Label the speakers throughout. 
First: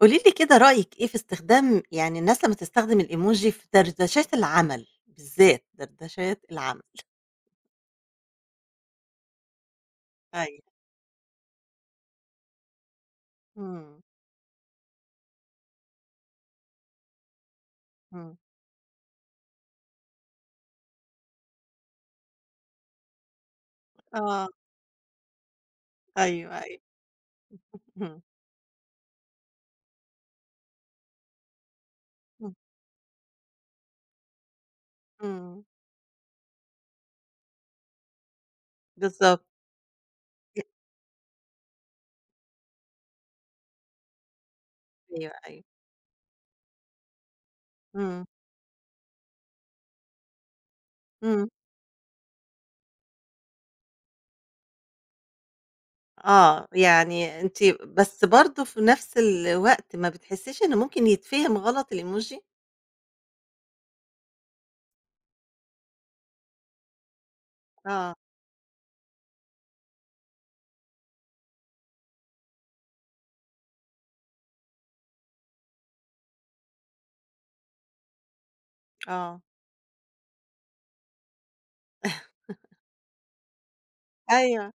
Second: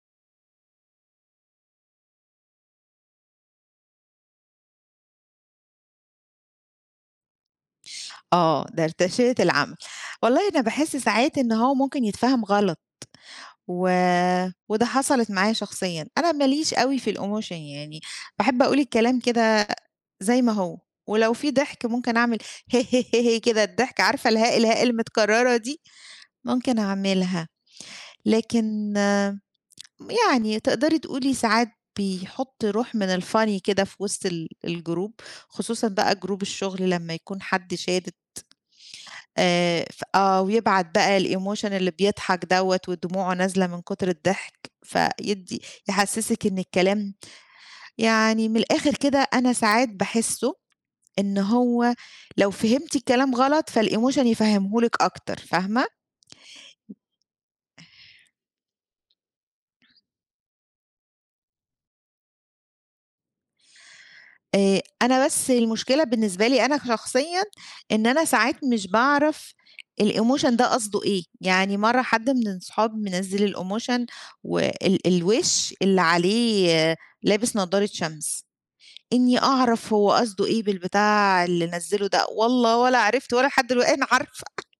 Speaker 1: قولي لي كده رأيِك إيه في استخدام يعني الناس لمّا تستخدم الإيموجي في دردشات العمل، بالذات دردشات العمل؟
Speaker 2: آه، ده ارتشيّة العمل. والله أنا
Speaker 1: أيوه.
Speaker 2: باحس ساعات إن هو ممكن يتفهم غلط و
Speaker 1: إمم،
Speaker 2: وده حصلت معايا شخصيًا. أنا ما ليش أوي في الemotion يعني
Speaker 1: إمم.
Speaker 2: باحب أقول الكلام كده زي ما هو، ولو في ضحك ممكن أعمل ه ه ه ه كده الضحكة عارفة
Speaker 1: آه،
Speaker 2: الهاء الهاء المتكررة دي،
Speaker 1: أيوه،
Speaker 2: ممكن
Speaker 1: أيوه.
Speaker 2: أعملها.
Speaker 1: اهم،
Speaker 2: لكن آه، يعني تقدري تقولي ساعات
Speaker 1: إمم،
Speaker 2: بيحُط روح من الfunny كده في وسط الجروب،
Speaker 1: إمم،
Speaker 2: خصوصًا بقى جروب الشغل لمّا يكون حد شادد
Speaker 1: بالضبط.
Speaker 2: ف آه، ويبعت بقى الemotion اللي بيضحك دوّة ودموعه نازلة من كتر الضحك،
Speaker 1: أيوه، أيوه.
Speaker 2: فيدّي يحسّسِك إن الكلام
Speaker 1: إمم،
Speaker 2: يعني من الآخر كده أنا ساعات باحسّه إن
Speaker 1: إمم.
Speaker 2: هو لو فهمتِ الكلام غلط فالemotion يفهّمه لِك أكتر، فاهمة؟
Speaker 1: آه، يعني أنتِ بس برضه في نفس الوقت ما بتحسيش إن ممكن يتفهم غلط الإيموجي؟
Speaker 2: أنا بس المشكلة بالنسبة لي أنا شخصيًا إن
Speaker 1: آه،
Speaker 2: أنا ساعات مش باعرف الemotion ده قصده إيه، يعني مرّة حد من صحابي منزّل الemotion وال الوِش اللي عليه لابس نضارة شمس. إني
Speaker 1: آه،
Speaker 2: أعرف هو قصده إيه بالبتاع اللي نزّله ده، والله ولا عرفت ولا لحد دلوقتي أنا عارفة،
Speaker 1: أيوه.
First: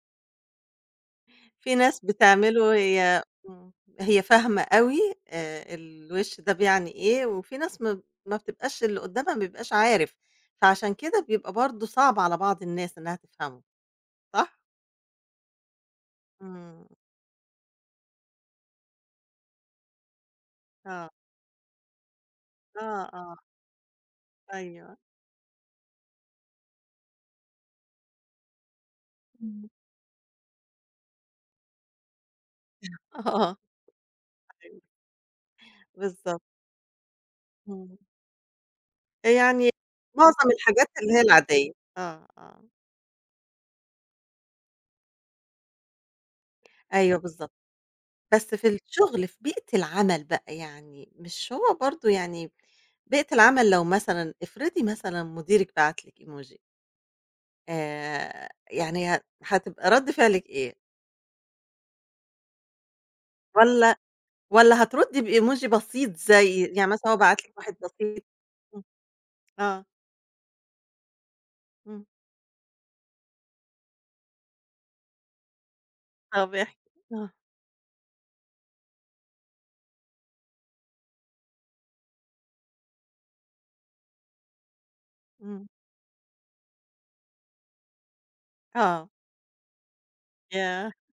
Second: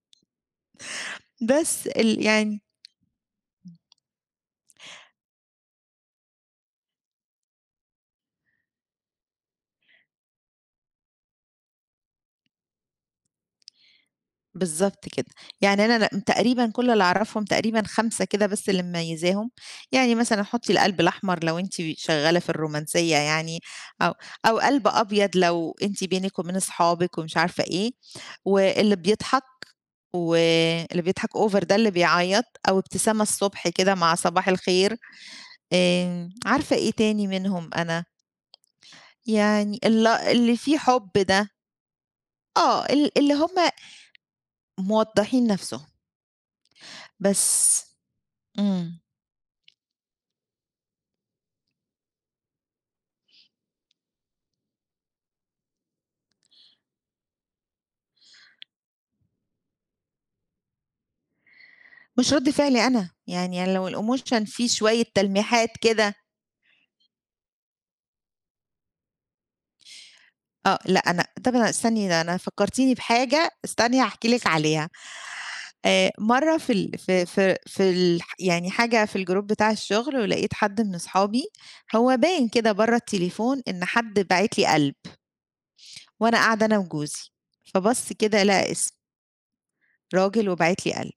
Speaker 1: في
Speaker 2: بس
Speaker 1: ناس
Speaker 2: يعني
Speaker 1: بتعمله إمم، هي فاهمة أوي الوِش ده بيعني إيه، وفي ناس ما بتبقاش اللي قدّامها ما بيبقاش عارف، فعشان كده بيبقى برضه صعب على بعض الناس إنها تفهمه، صح؟
Speaker 2: بالضبط كده، يعني أنا تقريبًا
Speaker 1: إمم،
Speaker 2: كل اللي أعرفهم تقريبًا 5 كده بس اللي مميزاهم، يعني مثلًا حطّي القلب
Speaker 1: آه،
Speaker 2: الأحمر لو أنتِ شغّالة في
Speaker 1: آه،
Speaker 2: الرومانسية
Speaker 1: آه،
Speaker 2: يعني، أو أو قلب
Speaker 1: أيوه،
Speaker 2: أبيض لو أنتِ بينِك وبين أصحابِك ومش عارفة إيه، واللي بيضحك
Speaker 1: إمم،
Speaker 2: واللي بيضحك over ده اللي بيعيّط أو ابتسامة
Speaker 1: آه،
Speaker 2: الصبح كده مع صباح
Speaker 1: أيوه،
Speaker 2: الخير،
Speaker 1: بالضبط،
Speaker 2: عارفة إيه تاني منهم
Speaker 1: إمم،
Speaker 2: أنا؟
Speaker 1: يعني
Speaker 2: يعني ال
Speaker 1: معظم
Speaker 2: اللي فيه
Speaker 1: الحاجات اللي
Speaker 2: حُب
Speaker 1: هي
Speaker 2: ده،
Speaker 1: العادية، آه، آه،
Speaker 2: آه، اللي هُم موضّحين نَفْسهم،
Speaker 1: أيوه بالضبط.
Speaker 2: بس.
Speaker 1: بس في
Speaker 2: إمم.
Speaker 1: الشغل، في بيئة العمل بقى يعني، مش هو برضه يعني بيئة العمل لو مثلًا افرضي مثلًا مديرِك بعت لِك emoji، يعني هتبقى رد فعلِك إيه؟
Speaker 2: مش رَد فعلي أنا، يعني أنا لو
Speaker 1: والّا
Speaker 2: الemotion فيه
Speaker 1: والّا
Speaker 2: شوية
Speaker 1: هتردي بemoji
Speaker 2: تلميحات كده
Speaker 1: بسيط زي يعني مثلًا هو بعت لِك واحد بسيط. إمم، آه،
Speaker 2: لأ أنا طَب أنا
Speaker 1: إمم.
Speaker 2: استني ده أنا فكّرتيني بحاجة، استني هاحكي لِك عليها.
Speaker 1: طب
Speaker 2: مرّة في
Speaker 1: احكِ.
Speaker 2: ال في
Speaker 1: آه،
Speaker 2: في في الح يعني حاجة في الgroup بتاع الشُغل ولقيت حد من أصحابي، هو باين كده برّه التليفون إن حد باعت لي قلب
Speaker 1: إمم،
Speaker 2: وأنا قاعدة أنا وجوزي، فبَص كده لقى اسم،
Speaker 1: آه.
Speaker 2: راجل وباعت
Speaker 1: ياه!
Speaker 2: لي قلب.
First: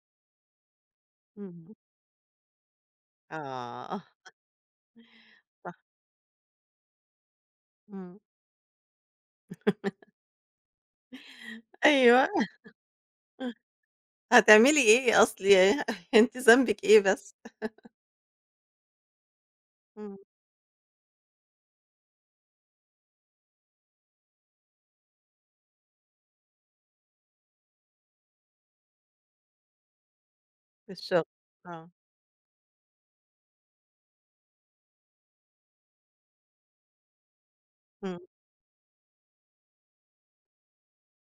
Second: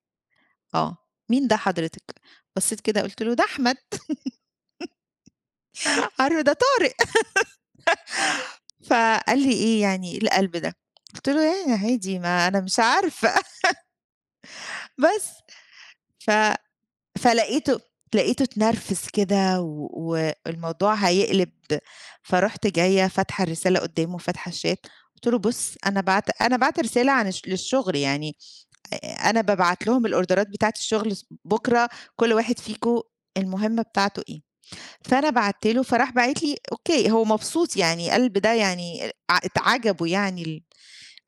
Speaker 2: آه، "مين ده
Speaker 1: إمم،
Speaker 2: حضرتك؟" بصيت كده قُلت له: "ده أحمد."
Speaker 1: آه، صح،
Speaker 2: عارفة ده طارق.
Speaker 1: إمم.
Speaker 2: فقال لي إيه يعني إيه القلب ده؟ قُلت له: "يعني عادي
Speaker 1: أيوه.
Speaker 2: ما أنا مش عارفة."
Speaker 1: آه، هتعملي إيه
Speaker 2: بس
Speaker 1: أصل
Speaker 2: ف
Speaker 1: أنتِ ذنبِك إيه بس؟
Speaker 2: فلقيته لقيته اتنرفز كده
Speaker 1: إمم،
Speaker 2: والموضوع هيقلب فرُحت جاية فاتحة الرسالة قدّامه فاتحة الchat قُلت له: "بُص أنا باعت رسالة عن للشغل يعني أنا بابعت لهم الأوردرات بتاعة
Speaker 1: في
Speaker 2: الشغل
Speaker 1: الشغل، آه،
Speaker 2: بُكرة كل واحد فيكم المهمة بتاعته إيه." فأنا بعتّ له، فراح باعت لي أوكي، هو مبسوط يعني
Speaker 1: إمم.
Speaker 2: قلب ده يعني اتعجبوا يعني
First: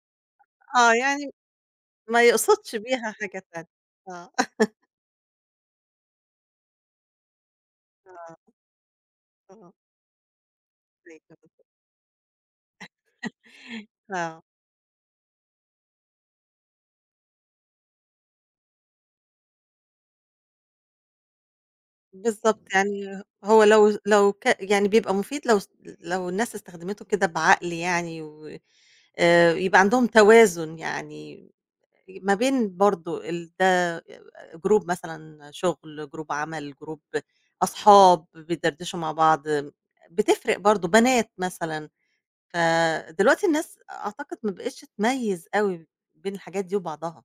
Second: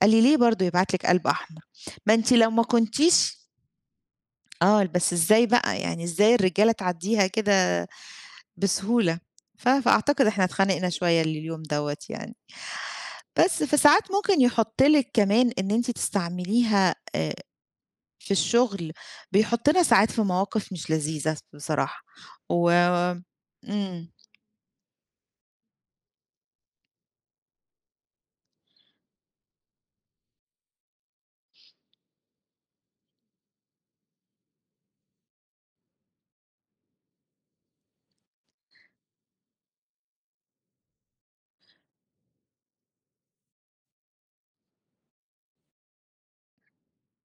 Speaker 2: قال لي: "ليه برضه
Speaker 1: آه،
Speaker 2: يبعت لِك قلب
Speaker 1: يعني
Speaker 2: أحمر؟ ما
Speaker 1: ما
Speaker 2: أنتِ لو ما
Speaker 1: يقصدش بيها حاجة
Speaker 2: كنتيش"
Speaker 1: تانية. آه،
Speaker 2: آه، بس إزاي بقى، يعني إزاي الرجالة تعدّيها كده
Speaker 1: آه،
Speaker 2: بسهولة؟ ف
Speaker 1: آه،
Speaker 2: فأعتقد إحنا اتخانقنا
Speaker 1: أيوه
Speaker 2: شوية اليوم
Speaker 1: بالضبط.
Speaker 2: دوّة يعني. بس فساعات
Speaker 1: آه،
Speaker 2: ممكن يحُط لِك كمان إن أنتِ تستعمليها في الشغل، بيحطّنا ساعات في مواقف مش لذيذة بصراحة
Speaker 1: بالضبط،
Speaker 2: و
Speaker 1: يعني هو لو
Speaker 2: إمم.
Speaker 1: لو يعني بيبقى مفيد لو الناس استخدمته كده بعقل يعني و يبقى عندهم توازن يعني ما بين برضه ده، جروب مثلًا شغل، جروب عمل، جروب أصحاب بيدردشوا مع بعض، بتفرق برضه بنات مثلًا. فدلوقتي الناس أعتقد ما بقتش تميّز أوي بين الحاجات دي وبعضها.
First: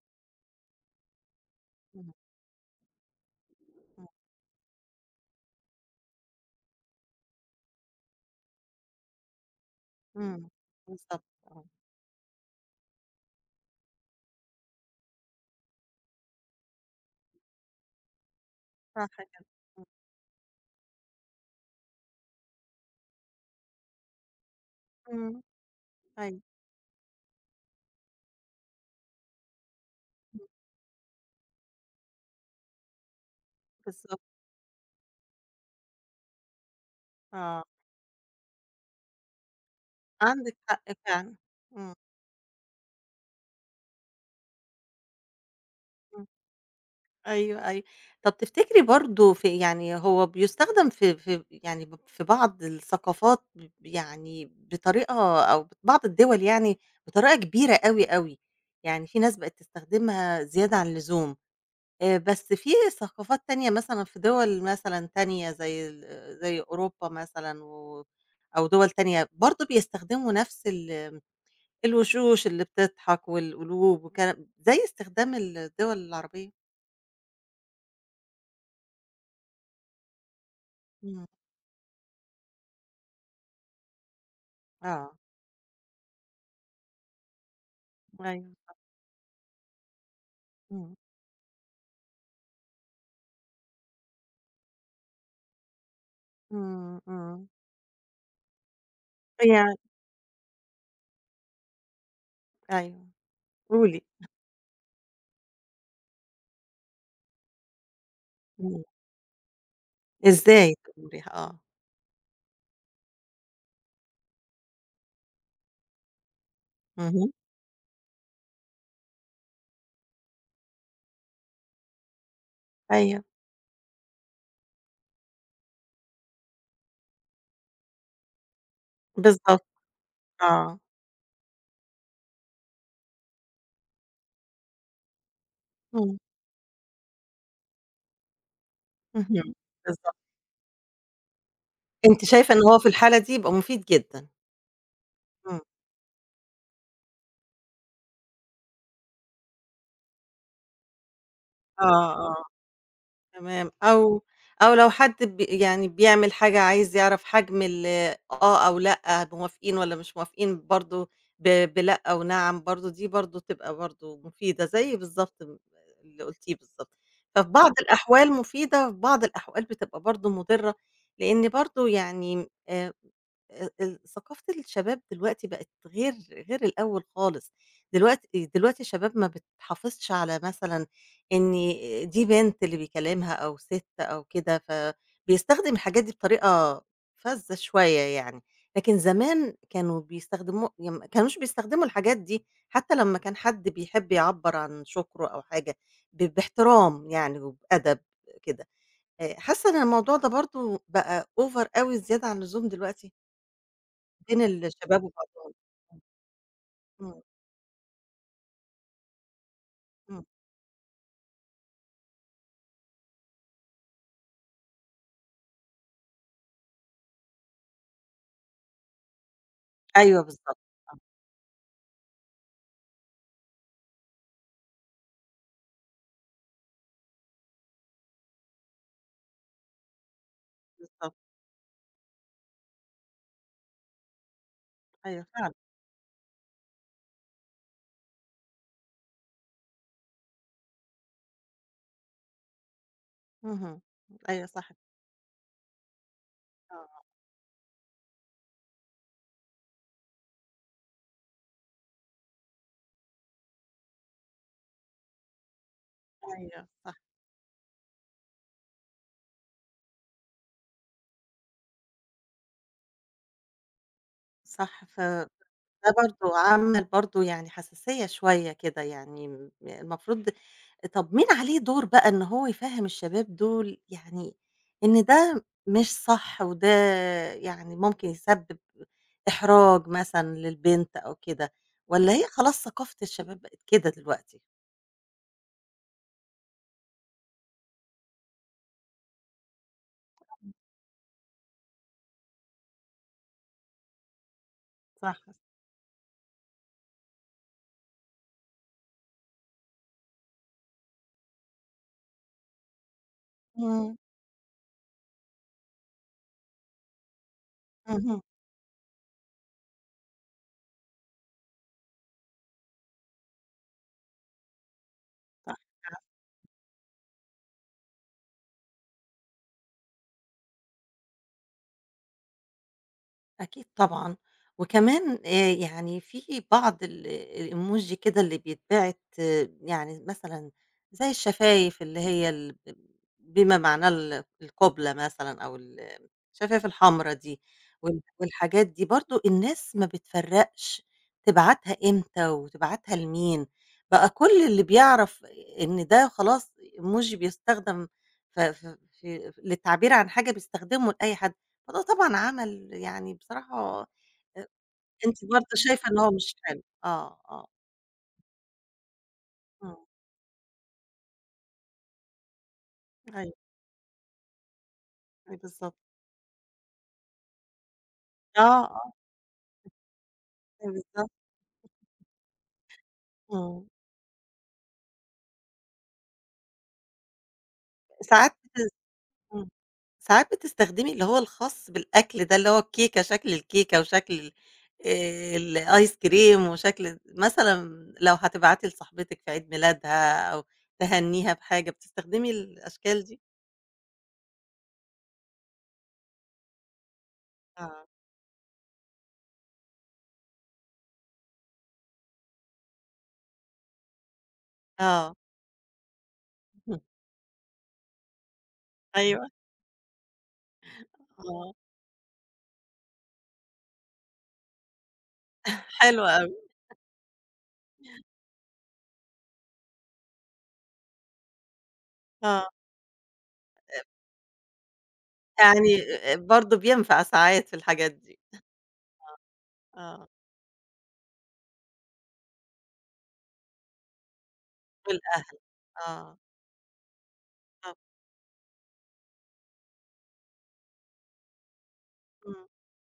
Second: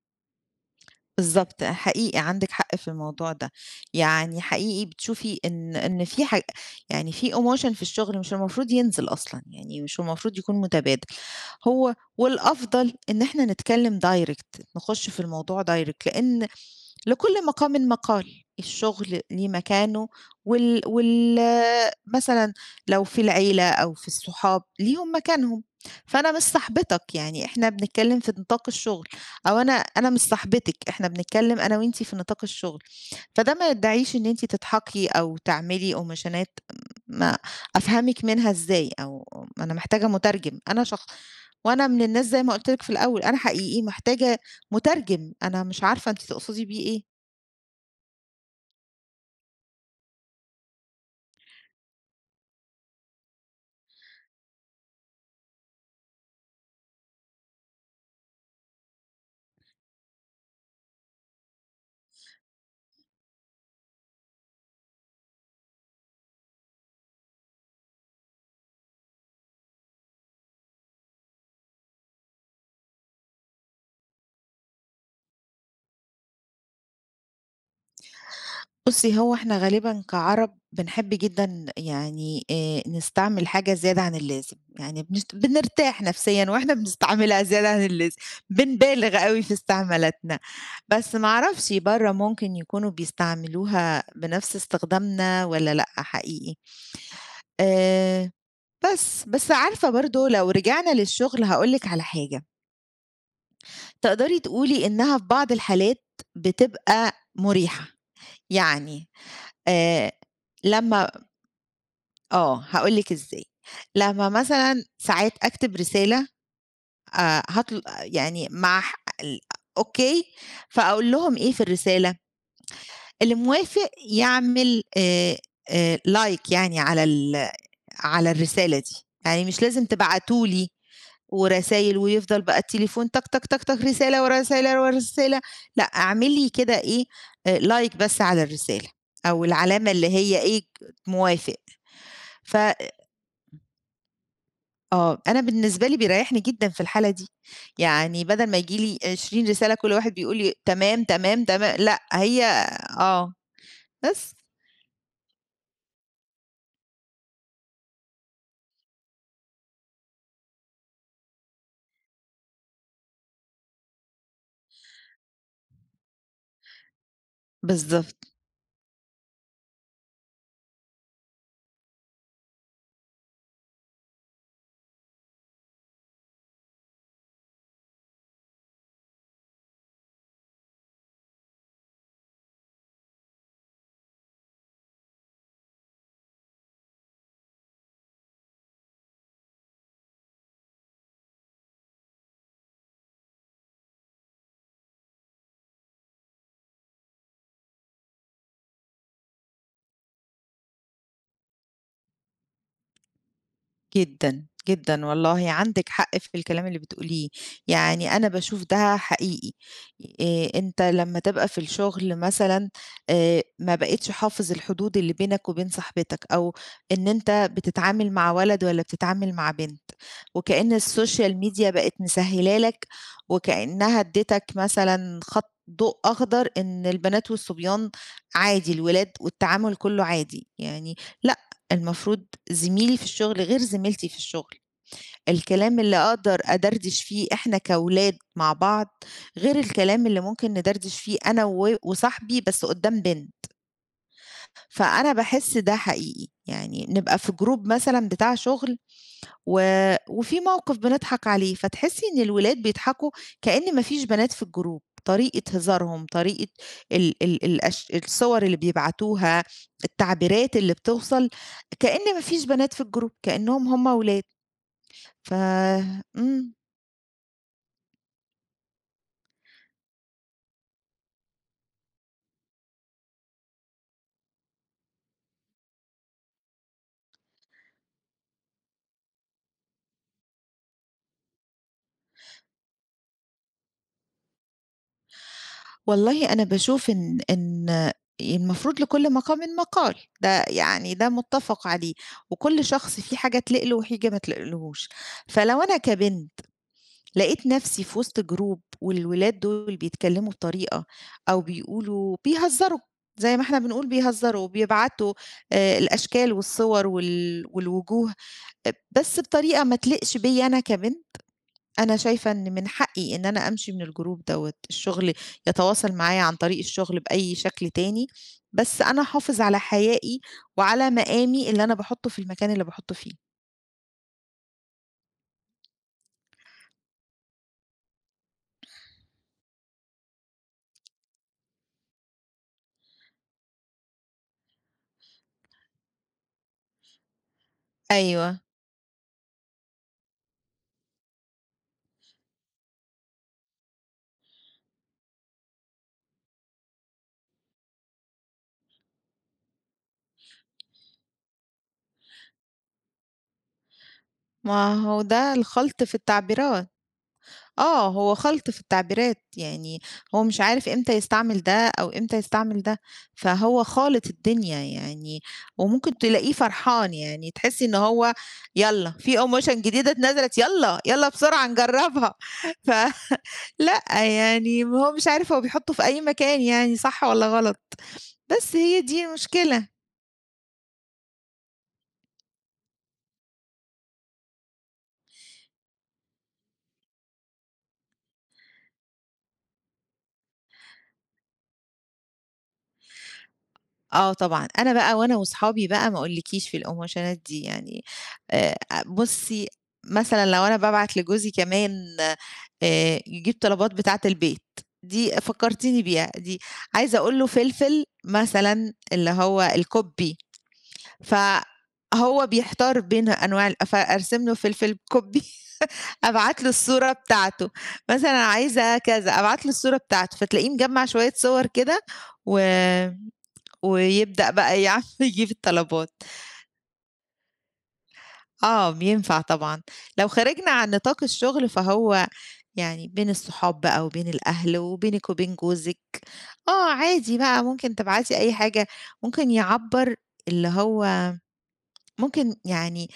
Speaker 2: بالضبط،
Speaker 1: اهم،
Speaker 2: حقيقي عندِك حق في الموضوع ده،
Speaker 1: إمم.
Speaker 2: يعني حقيقي بتشوفي إن في حاج يعني في emotion في الشغل مش المفروض ينزل أصلًا، يعني مش المفروض
Speaker 1: إمم،
Speaker 2: يكون متبادل،
Speaker 1: بالضبط. آه،
Speaker 2: والأفضل إن إحنا نتكلم direct نخش في الموضوع direct لكل مقام مقال،
Speaker 1: صح
Speaker 2: الشغل
Speaker 1: كده،
Speaker 2: ليه
Speaker 1: إمم،
Speaker 2: مكانه وال وال مثلًا لو في العيلة أو في الصحاب ليهم
Speaker 1: إمم،
Speaker 2: مكانهم، فأنا
Speaker 1: أيوه
Speaker 2: مش صاحبتك يعني إحنا بنتكلم في نطاق الشغل، أو أنا مش صاحبتِك، إحنا بنتكلم أنا وأنتِ في نطاق الشغل، فده ما يدعيش
Speaker 1: بالضبط.
Speaker 2: إن أنتِ تضحكي أو تعملي قماشانات ما
Speaker 1: آه،
Speaker 2: أفهمِك منها إزاي، أو ما أنا محتاجة
Speaker 1: عندِك
Speaker 2: مترجم،
Speaker 1: حق
Speaker 2: أنا شخ
Speaker 1: فعلًا،
Speaker 2: وأنا
Speaker 1: إمم،
Speaker 2: من الناس زي ما قُلت لِك في الأول، أنا حقيقي محتاجة مترجم، أنا مش عارفة أنتِ
Speaker 1: إمم،
Speaker 2: تقصدي بيه إيه.
Speaker 1: أيوه، أيوه. طَب تفتكري برضه في يعني هو بيستخدم في يعني في بعض الثقافات يعني بطريقة أو بعض الدول يعني بطريقة كبيرة أوي، أوي، يعني في ناس بقت تستخدمها زيادة عن اللزوم. بس في ثقافات تانية مثلًا في دول مثلًا تانية زي أوروبا مثلًا أو دول تانية برضه بيستخدموا نفس الوشوش اللي بتضحك والقلوب وكلام زي استخدام الدول العربية؟
Speaker 2: بُصّي، هو إحنا غالبًا كعرب بنحب
Speaker 1: إمم،
Speaker 2: جدًا يعني نستعمل حاجة زيادة عن اللازم، يعني
Speaker 1: آه،
Speaker 2: بنرتاح نفسيًا وإحنا بنستعملها زيادة عن اللازم،
Speaker 1: أيوه،
Speaker 2: بنبالغ أوي في استعمالاتنا،
Speaker 1: إمم،
Speaker 2: بس ما أعرفش برّه ممكن يكونوا بيستعملوها بنفس استخدامنا والّا لأ حقيقي،
Speaker 1: إمم، إمم،
Speaker 2: آآ بس
Speaker 1: يعني.
Speaker 2: عارفة برضه لو رجعنا للشغل هاقول لِك على حاجة،
Speaker 1: أيوه، قولي.
Speaker 2: تقدري تقولي إنها في بعض الحالات بتبقى مُريحة،
Speaker 1: إمم،
Speaker 2: يعني آآ
Speaker 1: إزاي
Speaker 2: لمّا
Speaker 1: تأمريها. آه،
Speaker 2: آه، هاقول لِك إزاي. لمّا مثلًا ساعات أكتب رسالة
Speaker 1: اهم،
Speaker 2: هاطل يعني مع ح ال أوكي، فأقول لهم إيه في الرسالة،
Speaker 1: أيوه،
Speaker 2: اللي موافق يعمل like يعني على على الرسالة دي، يعني مش
Speaker 1: بالضبط،
Speaker 2: لازم تبعتوا لي
Speaker 1: آه،
Speaker 2: ورسايل ويفضل بقى التليفون طق، طق، طق، طق، رسالة ورا رسالة ورا رسالة، لأ
Speaker 1: إمم،
Speaker 2: اعملي كده إيه، like بس على الرسالة أو
Speaker 1: اهم،
Speaker 2: العلامة اللي
Speaker 1: بالضبط،
Speaker 2: هي إيه، موافق.
Speaker 1: أنتِ شايفة
Speaker 2: ف
Speaker 1: إن هو في الحالة دي يبقى مفيد جدًا.
Speaker 2: آه، أنا
Speaker 1: إمم،
Speaker 2: بالنسبة لي بيريحني جدًا في الحالة دي، يعني بدل ما ييجي لي 20 رسالة كل واحد بيقول لي تمام، تمام، لأ
Speaker 1: آه، آه.
Speaker 2: هي آه،
Speaker 1: تمام، أو
Speaker 2: بس.
Speaker 1: أو لو حد يعني بيعمل حاجة عايز يعرف حجم ال آه أو لأ، موافقين والّا مش موافقين برضه، بلأ ونعم برضه، دي برضه تبقى برضه مفيدة زي بالضبط اللي قُلتيه بالضبط. ففي بعض الأحوال
Speaker 2: بالضبط.
Speaker 1: مفيدة وفي بعض الأحوال بتبقى برضه مُضرة، لإن برضه يعني ثقافة الشباب دلوقتي بقت غير الأول خالص. دلوقتي الشباب ما بتحافظش على مثلًا إن دي بنت اللي بيكلمها أو سِت أو كده، فبيستخدم الحاجات دي بطريقة فَذّة شوية يعني. لكن زمان كانوا بيستخدموا ما كانوش بيستخدموا الحاجات دي، حتى لمّا كان حد بيحب يعبّر عن شكره أو حاجة باحترام يعني وبأدب كده. حاسة إن الموضوع ده برضه بقى over أوي زيادة عن اللزوم دلوقتي؟ بين
Speaker 2: جدًا،
Speaker 1: الشباب
Speaker 2: جدًا والله
Speaker 1: وبعضهم.
Speaker 2: عندِك
Speaker 1: إمم،
Speaker 2: حق في الكلام اللي
Speaker 1: إمم،
Speaker 2: بتقوليه، يعني أنا باشوف ده حقيقي،
Speaker 1: إمم.
Speaker 2: أنت لمّا تبقى في الشغل مثلًا ما بقيتش حافظ الحدود اللي بينك وبين صاحبتك، أو إن أنت بتتعامل مع ولد والّا بتتعامل مع بنت،
Speaker 1: أيوه بالضبط،
Speaker 2: وكأن السوشيال ميديا بقت مسهلة لك، وكأنها اديتك مثلًا خط ضوء أخضر إن البنات والصبيان عادي، الولاد والتعامل كله عادي، يعني
Speaker 1: بالضبط.
Speaker 2: لأ المفروض زميلي في الشغل غير زميلتي في الشغل،
Speaker 1: أيوه فعلًا.
Speaker 2: الكلام اللي أقدر أدردش فيه إحنا كأولاد مع بعض، غير الكلام اللي ممكن ندردش فيه أنا وصاحبي بس قدّام بنت،
Speaker 1: اهم. أيوه صح.
Speaker 2: فأنا باحس ده حقيقي، يعني
Speaker 1: آه.
Speaker 2: نبقى في جروب مثلًا بتاع شغل و وفي موقف بنضحك عليه، فتحسّي إن الولاد بيضحكوا كإن ما فيش بنات في الجروب، طريقة هزارهم، طريقة
Speaker 1: أيوه صح،
Speaker 2: ال ال الأش الصور اللي بيبعتوها، التعبيرات اللي بتوصل، كإن ما فيش بنات في الجروب، كإنّهم هم ولاد.
Speaker 1: صح. فده
Speaker 2: ف
Speaker 1: برضه
Speaker 2: إمم.
Speaker 1: عمل برضه يعني حساسية شوية كده يعني المفروض. طب مين عليه دور بقى إن هو يفهّم الشباب دول، يعني إن ده مش صح وده يعني ممكن يسبب إحراج مثلًا للبنت أو كده، والّا هي خلاص ثقافة الشباب بقت كده دلوقتي؟
Speaker 2: والله أنا باشوف إن المفروض لكل مقامٍ مقال، ده يعني ده مُتّفق عليه، وكل شخص فيه حاجة تليق له وحاجة ما تليقلهوش،
Speaker 1: صح.
Speaker 2: فلو أنا كبنت لقيت نفسي في وسط جروب والولاد دول بيتكلموا بطريقة أو بيقولوا بيهزروا زي ما إحنا بنقول
Speaker 1: إمم.
Speaker 2: بيهزروا وبيبعتوا الأشكال والصور والوجوه
Speaker 1: اهم.
Speaker 2: بس بطريقة ما تليقش بيّا أنا كبنت، أنا شايفة إن من حقي إن أنا أمشي من الجروب دوّة، الشغل
Speaker 1: صح،
Speaker 2: يتواصل معايا عن طريق الشغل بأي شكل تاني، بس أنا أحافظ على حيائي وعلى مقامي اللي أنا باحطه في المكان اللي باحطه فيه.
Speaker 1: أكيد طبعًا. وكمان يعني في بعض الemoji كده اللي بيتبعت. آه، يعني مثلًا زي الشفايف اللي هي بما معناه القُبلة مثلًا أو الشفايف الحمرا دي وال
Speaker 2: أيوه،
Speaker 1: والحاجات دي برضه الناس ما بتفرّقش تبعتها إمتى وتبعتها لمين، بقى كل اللي بيعرف إن ده خلاص emoji بيستخدم ف ف في للتعبير عن حاجة بيستخدمه لأي حد. فده طبعًا عمل يعني بصراحة. أ
Speaker 2: ما هو
Speaker 1: أنتِ
Speaker 2: ده
Speaker 1: برضه
Speaker 2: الخلْط
Speaker 1: شايفة
Speaker 2: في
Speaker 1: إن هو مش حلو.
Speaker 2: التعبيرات.
Speaker 1: آه، آه،
Speaker 2: آه، هو خَلْط في التعبيرات،
Speaker 1: إمم،
Speaker 2: يعني هو مش عارف إمتى يستعمل ده أو إمتى يستعمل ده،
Speaker 1: أيوه،
Speaker 2: فهو خالِط الدنيا يعني،
Speaker 1: أيوه بالضبط.
Speaker 2: وممكن تلاقيه فرحان يعني، تحسّي إن هو
Speaker 1: آه،
Speaker 2: يالّا
Speaker 1: آه،
Speaker 2: في emotion جديدة اتنزلت
Speaker 1: أيوه
Speaker 2: يالّا، يالّا
Speaker 1: بالضبط،
Speaker 2: بسرعة نجرّبها،
Speaker 1: إمم.
Speaker 2: فلأ يعني هو مش عارف هو بيحطّه في أي مكان يعني صح والّا غلط،
Speaker 1: ساعات
Speaker 2: بس
Speaker 1: بتس
Speaker 2: هي دي
Speaker 1: إمم.
Speaker 2: المشكلة.
Speaker 1: ساعات بتستخدمي اللي هو الخاص بالأكل ده، اللي هو الكيكة شكل الكيكة وشكل ال الآيس كريم وشكل مثلًا لو هتبعتي لصاحبتِك في عيد ميلادها أو تهنّيها بحاجة، بتستخدمي الأشكال دي؟
Speaker 2: آه طبعًا، أنا بقى وأنا وصحابي بقى ما أقولكيش في الإيموشنات دي يعني،
Speaker 1: آه،
Speaker 2: آآ بُصّي مثلًا لو أنا بابعت لجوزي كمان يجيب طلبات بتاعة البيت، دي
Speaker 1: آه،
Speaker 2: فكّرتيني بيها دي،
Speaker 1: اهم،
Speaker 2: عايزة أقول له فلفل مثلًا اللي
Speaker 1: أيوه،
Speaker 2: هو الكُبّي،
Speaker 1: آه،
Speaker 2: فهو بيحتار بين أنواع فأرسم له فلفل كُبّي،
Speaker 1: حلو أوي،
Speaker 2: أبعت له الصورة بتاعته، مثلًا عايزة كذا، أبعت له الصورة بتاعته، فتلاقيه مجمّع شوية صور كده و
Speaker 1: آه.
Speaker 2: ويبدأ بقى يجيب
Speaker 1: يعني
Speaker 2: الطلبات.
Speaker 1: برضه بينفع ساعات في الحاجات دي.
Speaker 2: آه، بينفع طبعًا،
Speaker 1: آه. آه،
Speaker 2: لو خرجنا عن نطاق الشغل فهو يعني بين الصحاب بقى وبين الأهل وبينِك وبين
Speaker 1: والأهل.
Speaker 2: جوزِك،
Speaker 1: آه،
Speaker 2: آه، عادي بقى ممكن
Speaker 1: بالضبط،
Speaker 2: تبعتي أي حاجة، ممكن يعبّر اللي هو ممكن
Speaker 1: إمم،
Speaker 2: يعني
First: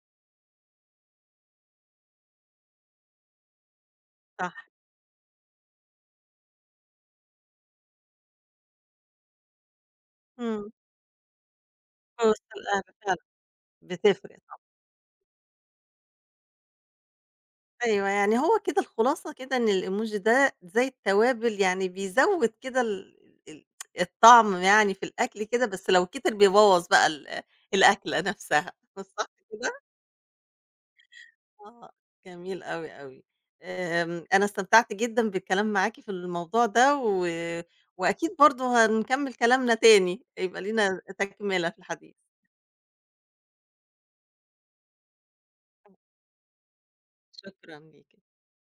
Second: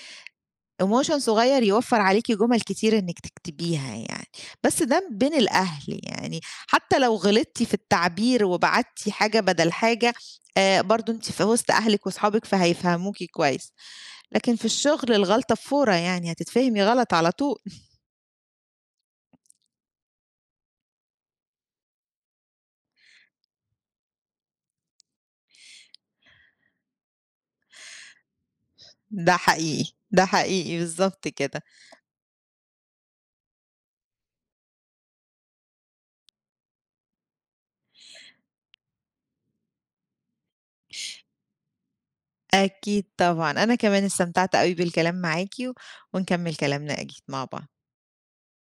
Speaker 2: emoji صغير يوفّر عليكِ جُمل كتير إنِّك تكتبيها يعني،
Speaker 1: صح،
Speaker 2: بس ده بين الأهل يعني، حتى لو غلطتِ في التعبير وبعتِ حاجة بدل حاجة،
Speaker 1: إمم،
Speaker 2: برضه أنتِ في وسط أهلِك
Speaker 1: في
Speaker 2: وأصحابِك
Speaker 1: وسط الأهل فعلًا
Speaker 2: فهيفهموكِ كويس.
Speaker 1: بتفرق
Speaker 2: لكن
Speaker 1: طبعًا.
Speaker 2: في الشغل الغلطة بفورة يعني، هتتفهمي غلط على طول.
Speaker 1: أيوه، يعني هو كده الخلاصة كده إن الemoji ده زي التوابل يعني بيزوّد كده ال ال الطعم يعني في الأكل كده، بس لو كتر بيبوّظ بقى الأكلة نفسها، صح
Speaker 2: ده
Speaker 1: كده؟
Speaker 2: حقيقي، ده حقيقي بالضبط كده.
Speaker 1: آه، جميل أوي، أوي. أنا استمتعت جدًا بالكلام معاكِ في الموضوع ده وأكيد برضه هنكمّل كلامنا تاني، يبقى لينا تكملة في الحديث.
Speaker 2: أكيد طبعًا، أنا كمان استمتعت أوي بالكلام معاكِ، ونكمّل كلامنا أكيد مع بعض.
Speaker 1: شكرًا ليكِ.